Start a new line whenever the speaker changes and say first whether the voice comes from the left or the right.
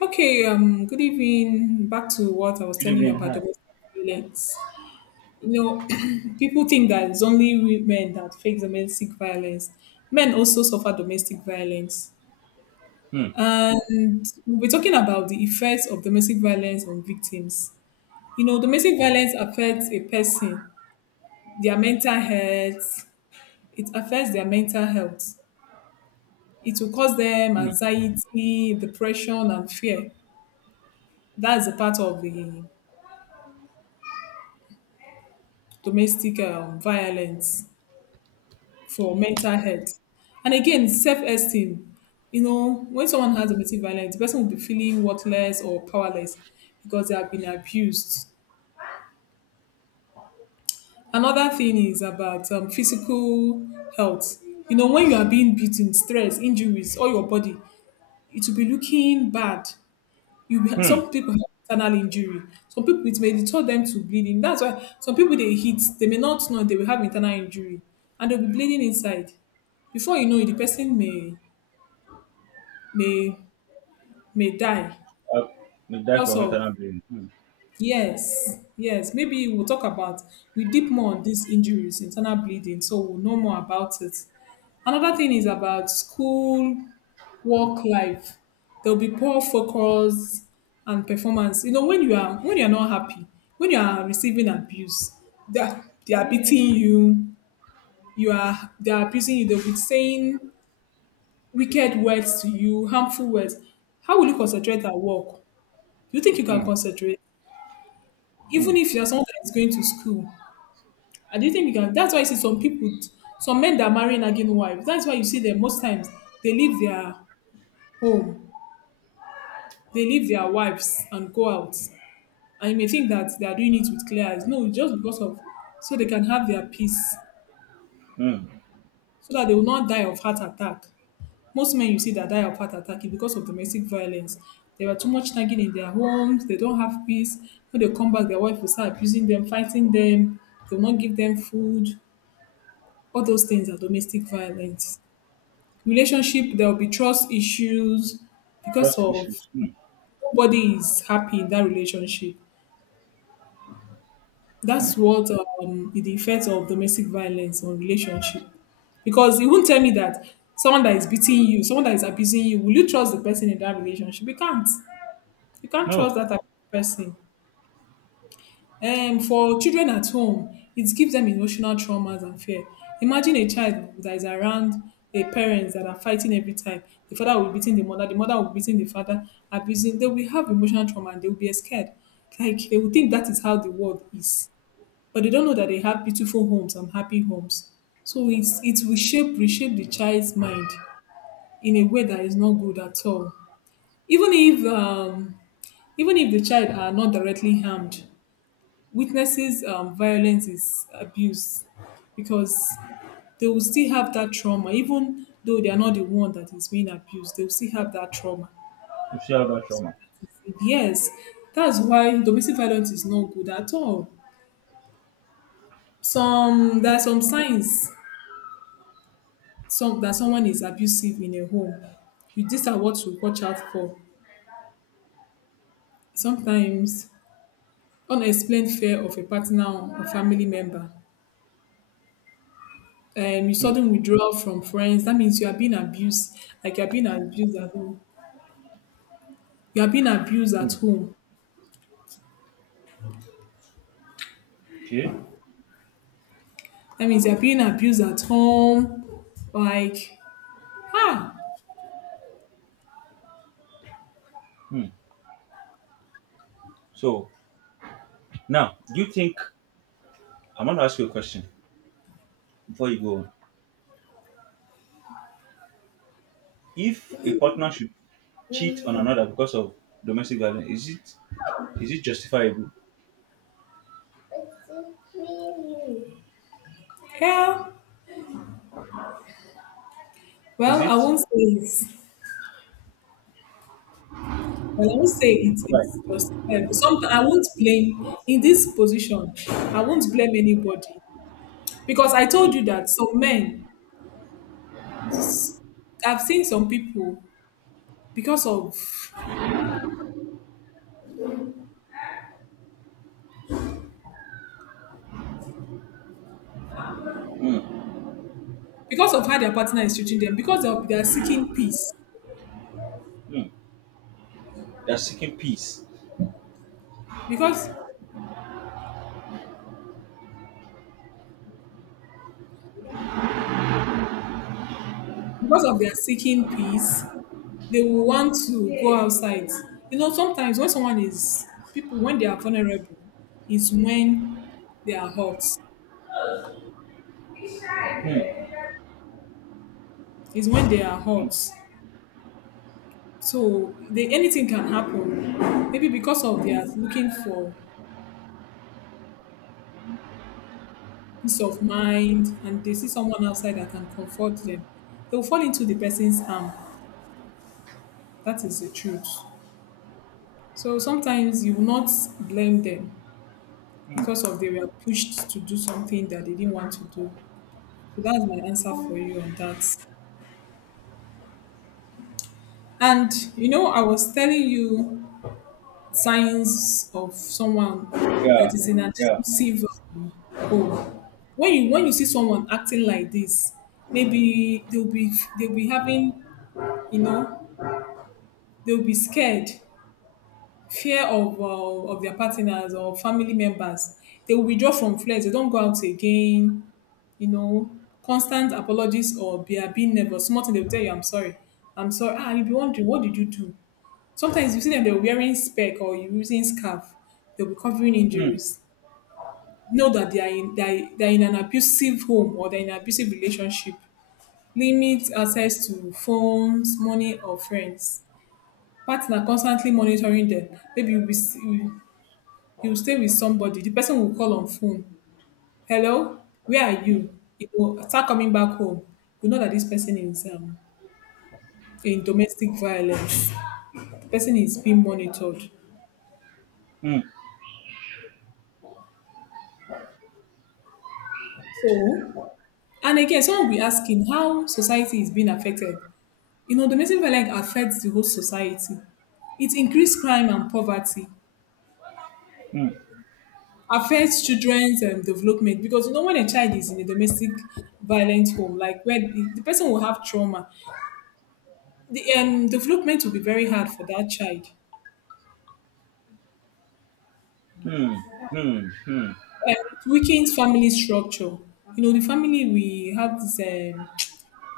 left: Okay, good evening. Back to what I was
right: Good
left: telling you
right: evening.
left: about
right: Hi.
left: domestic violence. You know, people think that it's only women that face domestic violence. Men also suffer domestic violence.
right: Hmm.
left: And we are talking about the effects of domestic violence on victims. You know, domestic violence affects a person, their mental health. It will cause them
right: Hmm.
left: anxiety, depression, and fear. That's a part of the domestic violence for mental health. And again, self-esteem. You know, when someone has domestic violence, the person will be feeling worthless or powerless because they have been abused. Another thing is about physical health. You know, when you are being beaten, stress, injuries, or your body, it will be looking bad.
right: Hmm.
left: Some people have internal injury. Some people it may deter them to bleeding. That's why some people they hit, they may not know they will have internal injury and they'll be bleeding inside. Before you know it, the person may may die.
right: Uh, we die from
left: Also,
right: internal bleeding. Hmm.
left: yes, yes. Maybe we'll talk about we deep more on these injuries, internal bleeding, so we'll know more about it. Another thing is about school work life. There'll be poor focus and performance. You know, when you're not happy, when you are receiving abuse, they are beating you, you are they are abusing you, they'll be saying wicked words to you, harmful words. How will you concentrate at work? Do you think you
right: Hmm.
left: can concentrate?
right: Hmm.
left: Even if you're someone that is going to school, and do you think you can that's why you see some people, some men that marry nagging wives, that's why you see them most times they leave their home, they leave their wives and go out. And you may think that they are doing it with clear eyes. No, it's just because of so they can have their peace,
right: Hmm.
left: so that they will not die of heart attack. Most men you see that die of heart attack is because of domestic violence. They were too much nagging in their homes, they don't have peace. When they come back, their wife will start abusing them, fighting them, they will not give them food. All those things are domestic violence. Relationship, there will be trust issues because
right: Trust
left: of
right: issues. Hmm.
left: nobody is happy in that relationship.
right: Hmm.
left: That's what the effect of domestic violence on relationship. Because you won't tell me that someone that is beating you, someone that is abusing you, will you trust the person in that relationship? You can't. You can't trust
right: No.
left: that type of person. And for children at home, it gives them emotional traumas and fear. Imagine a child that is around a parents that are fighting every time. The father will be beating the mother will be beating the father, abusing. They will have emotional trauma and they will be scared. Like they will think that is how the world is, but they don't know that they have beautiful homes and happy homes. So it will shape reshape the child's mind in a way that is not good at all. Even if um, even if the child are not directly harmed, witnesses violence is abuse, because they will still have that trauma, even though they are not the one that is being abused. They will still have that trauma.
right: You see how that trauma.
left: Yes, that's why domestic violence is not good at all. Some there are some signs some that someone is abusive in a home. You, these are what to watch out for. Sometimes unexplained fear of a partner or a family member. You
right: Hmm.
left: Sudden withdrawal from friends. That means you are being abused. Like you are being abused at home. You are being abused at
right: Hmm.
left: home.
right: Okay.
left: That means you are being abused at home. Like, ah,
right: Hmm. So now, do you think I'm going to ask you a question before you go on? If a partner should cheat on another because of domestic violence, is it justifiable?
left: hell.
right: Is
left: Well, I
right: it?
left: won't say it. Well, I won't say it.
right: Why?
left: It's just hell. But sometimes I won't blame in this position. I won't blame anybody. Because I told
right: Hmm.
left: you that some men, I've seen some people because of
right: Hmm.
left: because of how their partner is treating them, because of they are seeking peace,
right: Hmm. They're seeking peace.
left: because because of their seeking peace, they will want to go outside. You know, sometimes when someone is people when they are vulnerable, is when they are hurt.
right: Hmm.
left: Is when they are
right: Hmm.
left: hurt. So they, anything can happen. Maybe because of they are looking for peace of mind and they see someone outside that can comfort them, they'll fall into the person's arm. That is the truth. So sometimes you will not blame them
right: Hmm.
left: because of they were pushed to do something that they didn't want to do. So that's my answer for you on that. And you know, I was telling you signs of someone that
right: Yeah.
left: is in an
right: Yeah.
left: abusive um, home. When you see someone acting like this, maybe they'll be having, you know, they'll be scared, fear of their partners or family members. They will withdraw from friends. They don't go out again. You know, constant apologies or they are being nervous. Small thing they will tell you, "I'm sorry, I'm sorry." Ah, you'll be wondering, what did you do? Sometimes you see them. They're wearing spec or using scarf. They'll be covering
right: Hmm.
left: injuries. Know that they are in an abusive home or they're in an abusive relationship. Limit access to phones, money, or friends. Partner constantly monitoring them. Maybe you, you will stay with somebody, the person will call on phone, "Hello, where are you?" You go start coming back home, you know that this person is in domestic violence, the person is being monitored.
right: Hmm.
left: So, and again, someone will be asking how society is being affected. You know, domestic violence affects the whole society. It increase crime and poverty,
right: Hmm.
left: affects children's development, because you know when a child is in a domestic violent home, like where the person will have trauma, the development will be very hard for that child.
right: Hmm. Hmm. Hmm.
left: It weakens family structure. You know, the family, we have this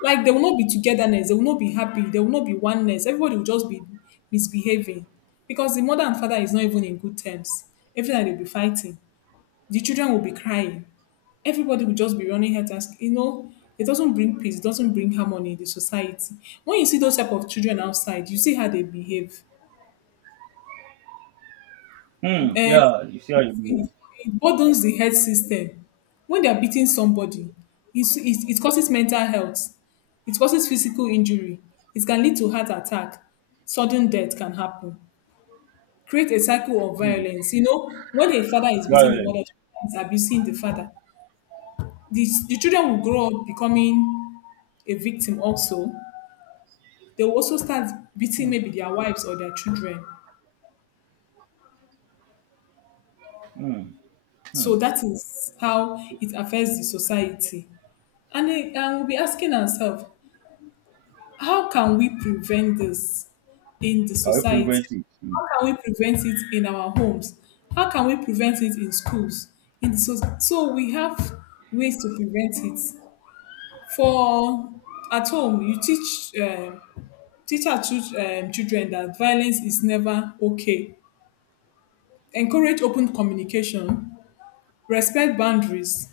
left: like there will not be togetherness, there will not be happy, there will not be oneness, everybody will just be misbehaving, because the mother and father is not even in good terms, every time they'll be fighting. The children will be crying. Everybody will just be running health task. You know, it doesn't bring peace, doesn't bring harmony in the society. When you see those type of children outside, you see how they behave.
right: Hmm.
left: And
right: Yeah, you see how you
left: it
right: do.
left: it burdens the health system. When they are beating somebody, it causes mental health. It causes physical injury. It can lead to heart attack. Sudden death can happen. Create a cycle of
right: Hmm.
left: violence. You know, when a father is beating
right: Violence.
left: the mother is abusing the father. The children will grow up becoming a victim also, they will also start beating
right: Hmm.
left: maybe their wives or their children.
right: Hmm.
left: So
right: Hmm.
left: that is how
right: So,
left: it affects the society. And, and we'll be asking ourselves, how can we prevent this in the
right: can we
left: society?
right: prevent it? Hmm.
left: How can we prevent it in our homes? How can we prevent it in schools? So we have ways to prevent it. For at home, you teach teach our children that violence is never okay. Encourage open communication, respect boundaries.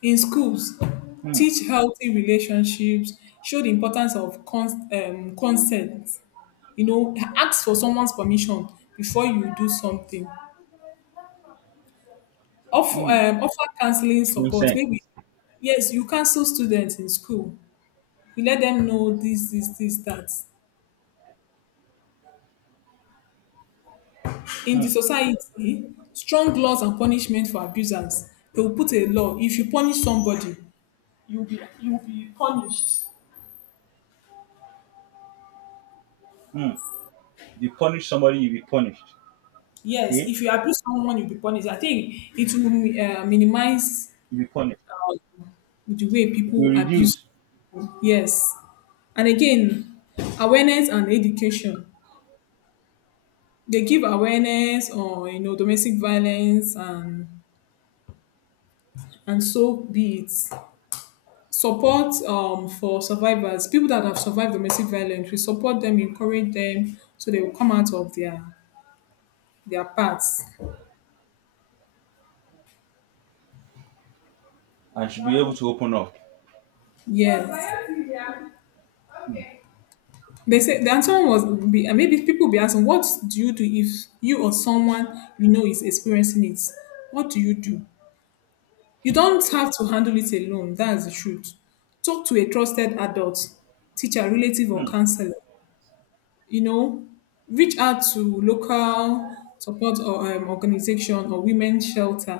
left: In schools,
right: Hmm.
left: teach healthy relationships, show the importance of consent. You know, ask for someone's permission before you do something. Offer,
right: Hmm.
left: offer counseling support.
right: Consent.
left: Maybe, yes, you counsel students in school. You let them know this, this, this, that. In the
right: Hmm.
left: society, strong laws and punishment for abusers. They will put a law. If you punish somebody, you'll be punished.
right: Hmm. If you punish somebody, you be punished.
left: Yes,
right: Okay?
left: if you abuse someone, you'll be punished. I think it will minimize
right: You be punished.
left: um, the way
right: If you
left: people abuse.
right: reduce,
left: Yes. And again, awareness and education. They give awareness on you know domestic violence and so be it. Support for survivors, people that have survived domestic violence. We support them, encourage them, so they will come out of their paths.
right: and should be able to open up.
left: Yes.
right: Hmm.
left: They say the answer was be and maybe people be asking, what do you do if you or someone you know is experiencing it? What do? You don't have to handle it alone. That's the truth. Talk to a trusted adult, teacher, relative, or
right: Hmm.
left: counselor. You know, reach out to local support or organization or women's shelter.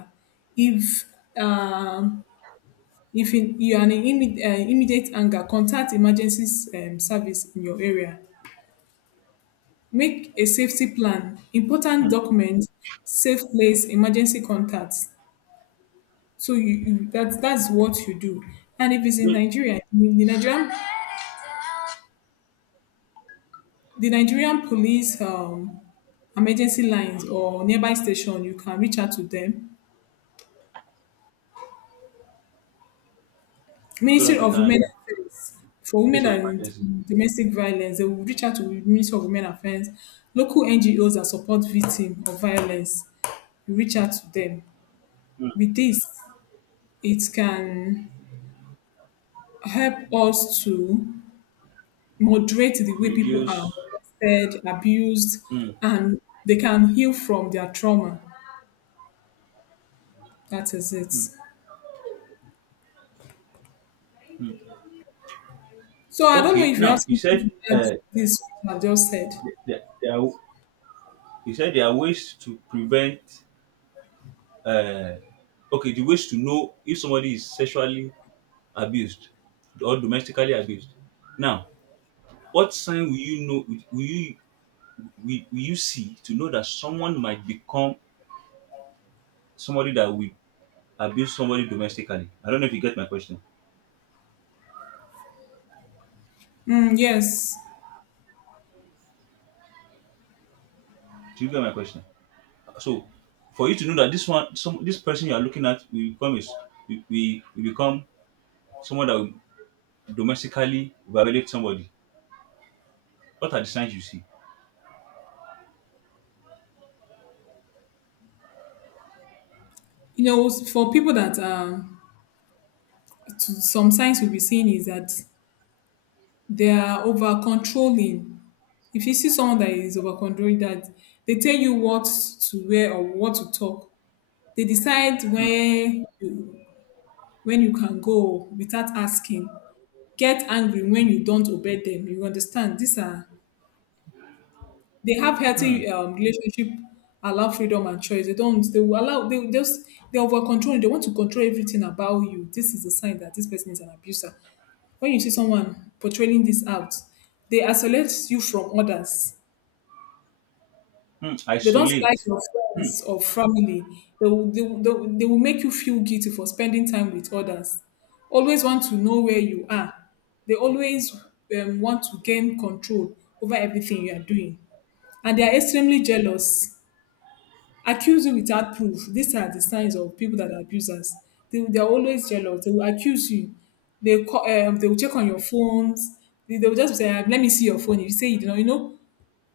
left: If um, if in, you are in immediate anger, contact emergency service in your area. Make a safety plan.
right: Hmm.
left: Important documents, safe place, emergency contacts. So you that that's what you do. And if it's in
right: Do-
left: Nigeria, the Nigerian police emergency lines or nearby station, you can reach out to them.
right: So that
left: Ministry
right: they
left: of Women
right: can
left: Affairs for
right: face
left: women
right: of emergency.
left: and domestic violence, they will reach out to Ministry of Women Affairs, local NGOs that support victims of violence. You reach out to them.
right: Hmm.
left: With this, it can help us to moderate the way people
right: Reduce.
left: are molested, abused,
right: Hmm.
left: and they can heal from their trauma. That is it.
right: Hmm. Hmm.
left: So I don't know
right: Okay.
left: if you have
right: Now you
left: something
right: said
left: to add to this what I've just said.
right: th- th- there are, there are ways to prevent uh, okay, the ways to know if somebody is sexually abused or domestically abused. Now what sign will you know, will you will you see to know that someone might become somebody that will abuse somebody domestically? I don't know if you get my question.
left: Mm, yes.
right: Do you get my question? So for you to know that this one some this person you are looking at will become is we will become someone that will domestically violate somebody, what are the signs you see?
left: You know, for people that are, to, some signs we'll be seeing is that they are over controlling. If you see someone that is over controlling, that they tell you what to wear or what to talk, they decide when you can go without asking, get angry when you don't obey them. You understand? These are they have
right: Hmm.
left: healthy relationship, allow freedom and choice. They don't. They will allow. They will just they over control. They want to control everything about you. This is a sign that this person is an abuser. When you see someone portraying this out, they isolate you from others.
right: Hmm.
left: They don't like
right: Isolate.
left: your
right: Hmm.
left: friends or family. They will make you feel guilty for spending time with others. Always want to know where you are. They always want to gain control over everything you are doing. And they are extremely jealous. Accuse you without proof. These are the signs of people that are abusers. They are always jealous. They will accuse you. They, call, they will check on your phones. They will just say, "Ah, let me see your phone." You say, you know, you know,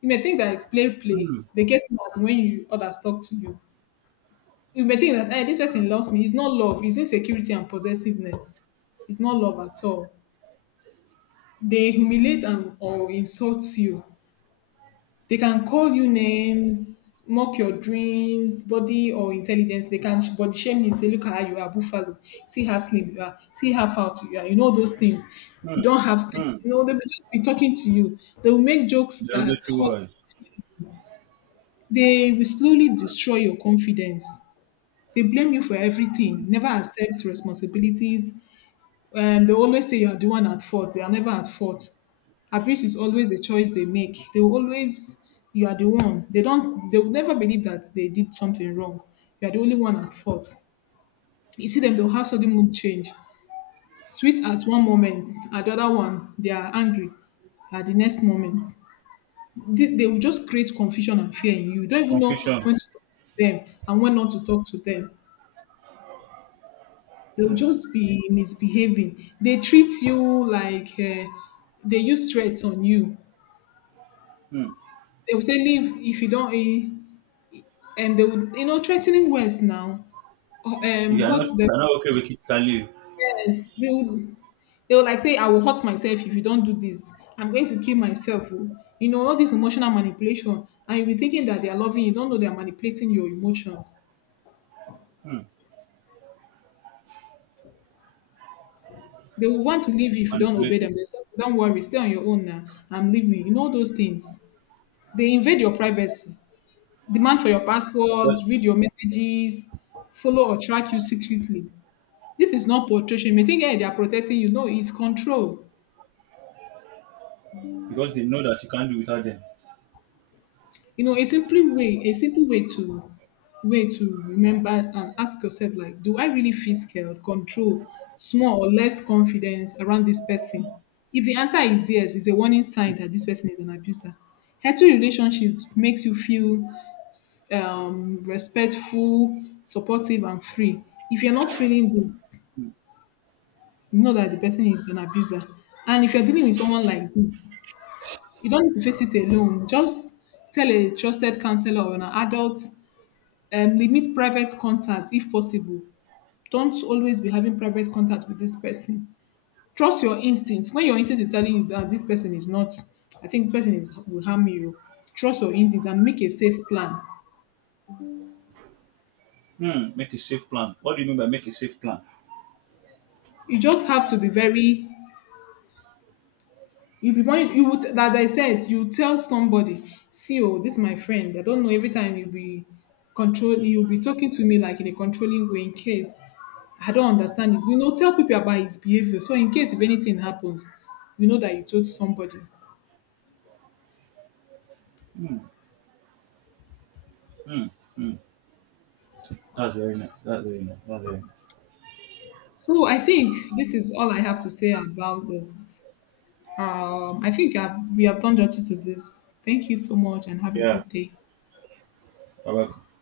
left: you may think that it's play play.
right: Hmm.
left: They get mad when you others talk to you. You may think that, hey, this person loves me. It's not love. It's insecurity and possessiveness. It's not love at all. They humiliate and or insult you. They can call you names, mock your dreams, body or intelligence. They can body shame you. Say, look at how you are, buffalo. See how slim you are. See how fat you are. You know those things.
right: Hmm.
left: You don't have sex.
right: Hmm.
left: You know they will just be talking to you. They will make jokes that
right: Derogatory
left: hurt.
right: words.
left: They will slowly destroy your confidence. They blame you for everything, never accept responsibilities. And they always say you are the one at fault. They are never at fault. Abuse is always a choice they make. They will always, you are the one. They don't, they will never believe that they did something wrong. You are the only one at fault. You see them, they'll have sudden mood change. Sweet at one moment, at the other one, they are angry at the next moment. They will just create confusion and fear in you. You don't even know
right: Confusion.
left: when to talk to them and when not to talk to them. They will just be misbehaving. They treat you like they use threats on you.
right: Hmm.
left: They will say, "Leave if you don't, eh," and they would, you know, threatening words now. Or,
right: If you are
left: Hurt
right: not, if you are not okay with it, you can leave.
left: themselves. They will like say, "I will hurt myself if you don't do this. I'm going to kill myself. Oh." You know all this emotional manipulation, and you'll be thinking that they are loving you. You don't know they are manipulating your emotions.
right: Hmm.
left: They will want to leave you if you don't obey
right: Manipulative.
left: them. They say, "Oh, don't worry, stay on your own now. I'm leaving." You know those things. They invade your privacy, demand for your
right: But
left: password, read your messages, follow or track you secretly. This is not protection. You may think, hey, they are protecting you. No, it's control.
right: because they know that you can't do without them.
left: You know, a simple way to way to remember and ask yourself like, do I really feel scared, control, small or less confidence around this person? If the answer is yes, it's a warning sign that this person is an abuser. Healthy relationships makes you feel respectful, supportive, and free. If you're not feeling this, know that the person is an abuser. And if you're dealing with someone like this, you don't need to face it alone. Just tell a trusted counselor or an adult. Limit private contact if possible. Don't always be having private contact with this person. Trust your instincts. When your instinct is telling you that this person is not, I think this person is will harm you. Trust your instincts and make a safe plan.
right: Hmm. Make a safe plan. What do you mean by make a safe plan?
left: You just have to be very you will be one you would, as I said, you tell somebody, see, oh, this is my friend. I don't know every time you'll be control you'll be talking to me like in a controlling way in case I don't understand this. You know, tell people about his behavior. So in case if anything happens, you know that you told somebody.
right: Hmm. Hmm. Hmm. That's very nice. That's very nice. That's very nice.
left: So I think this is all I have to say about this. I think we have done justice to this. Thank you so much and have a
right: Yeah.
left: good day.
right: Bye-bye.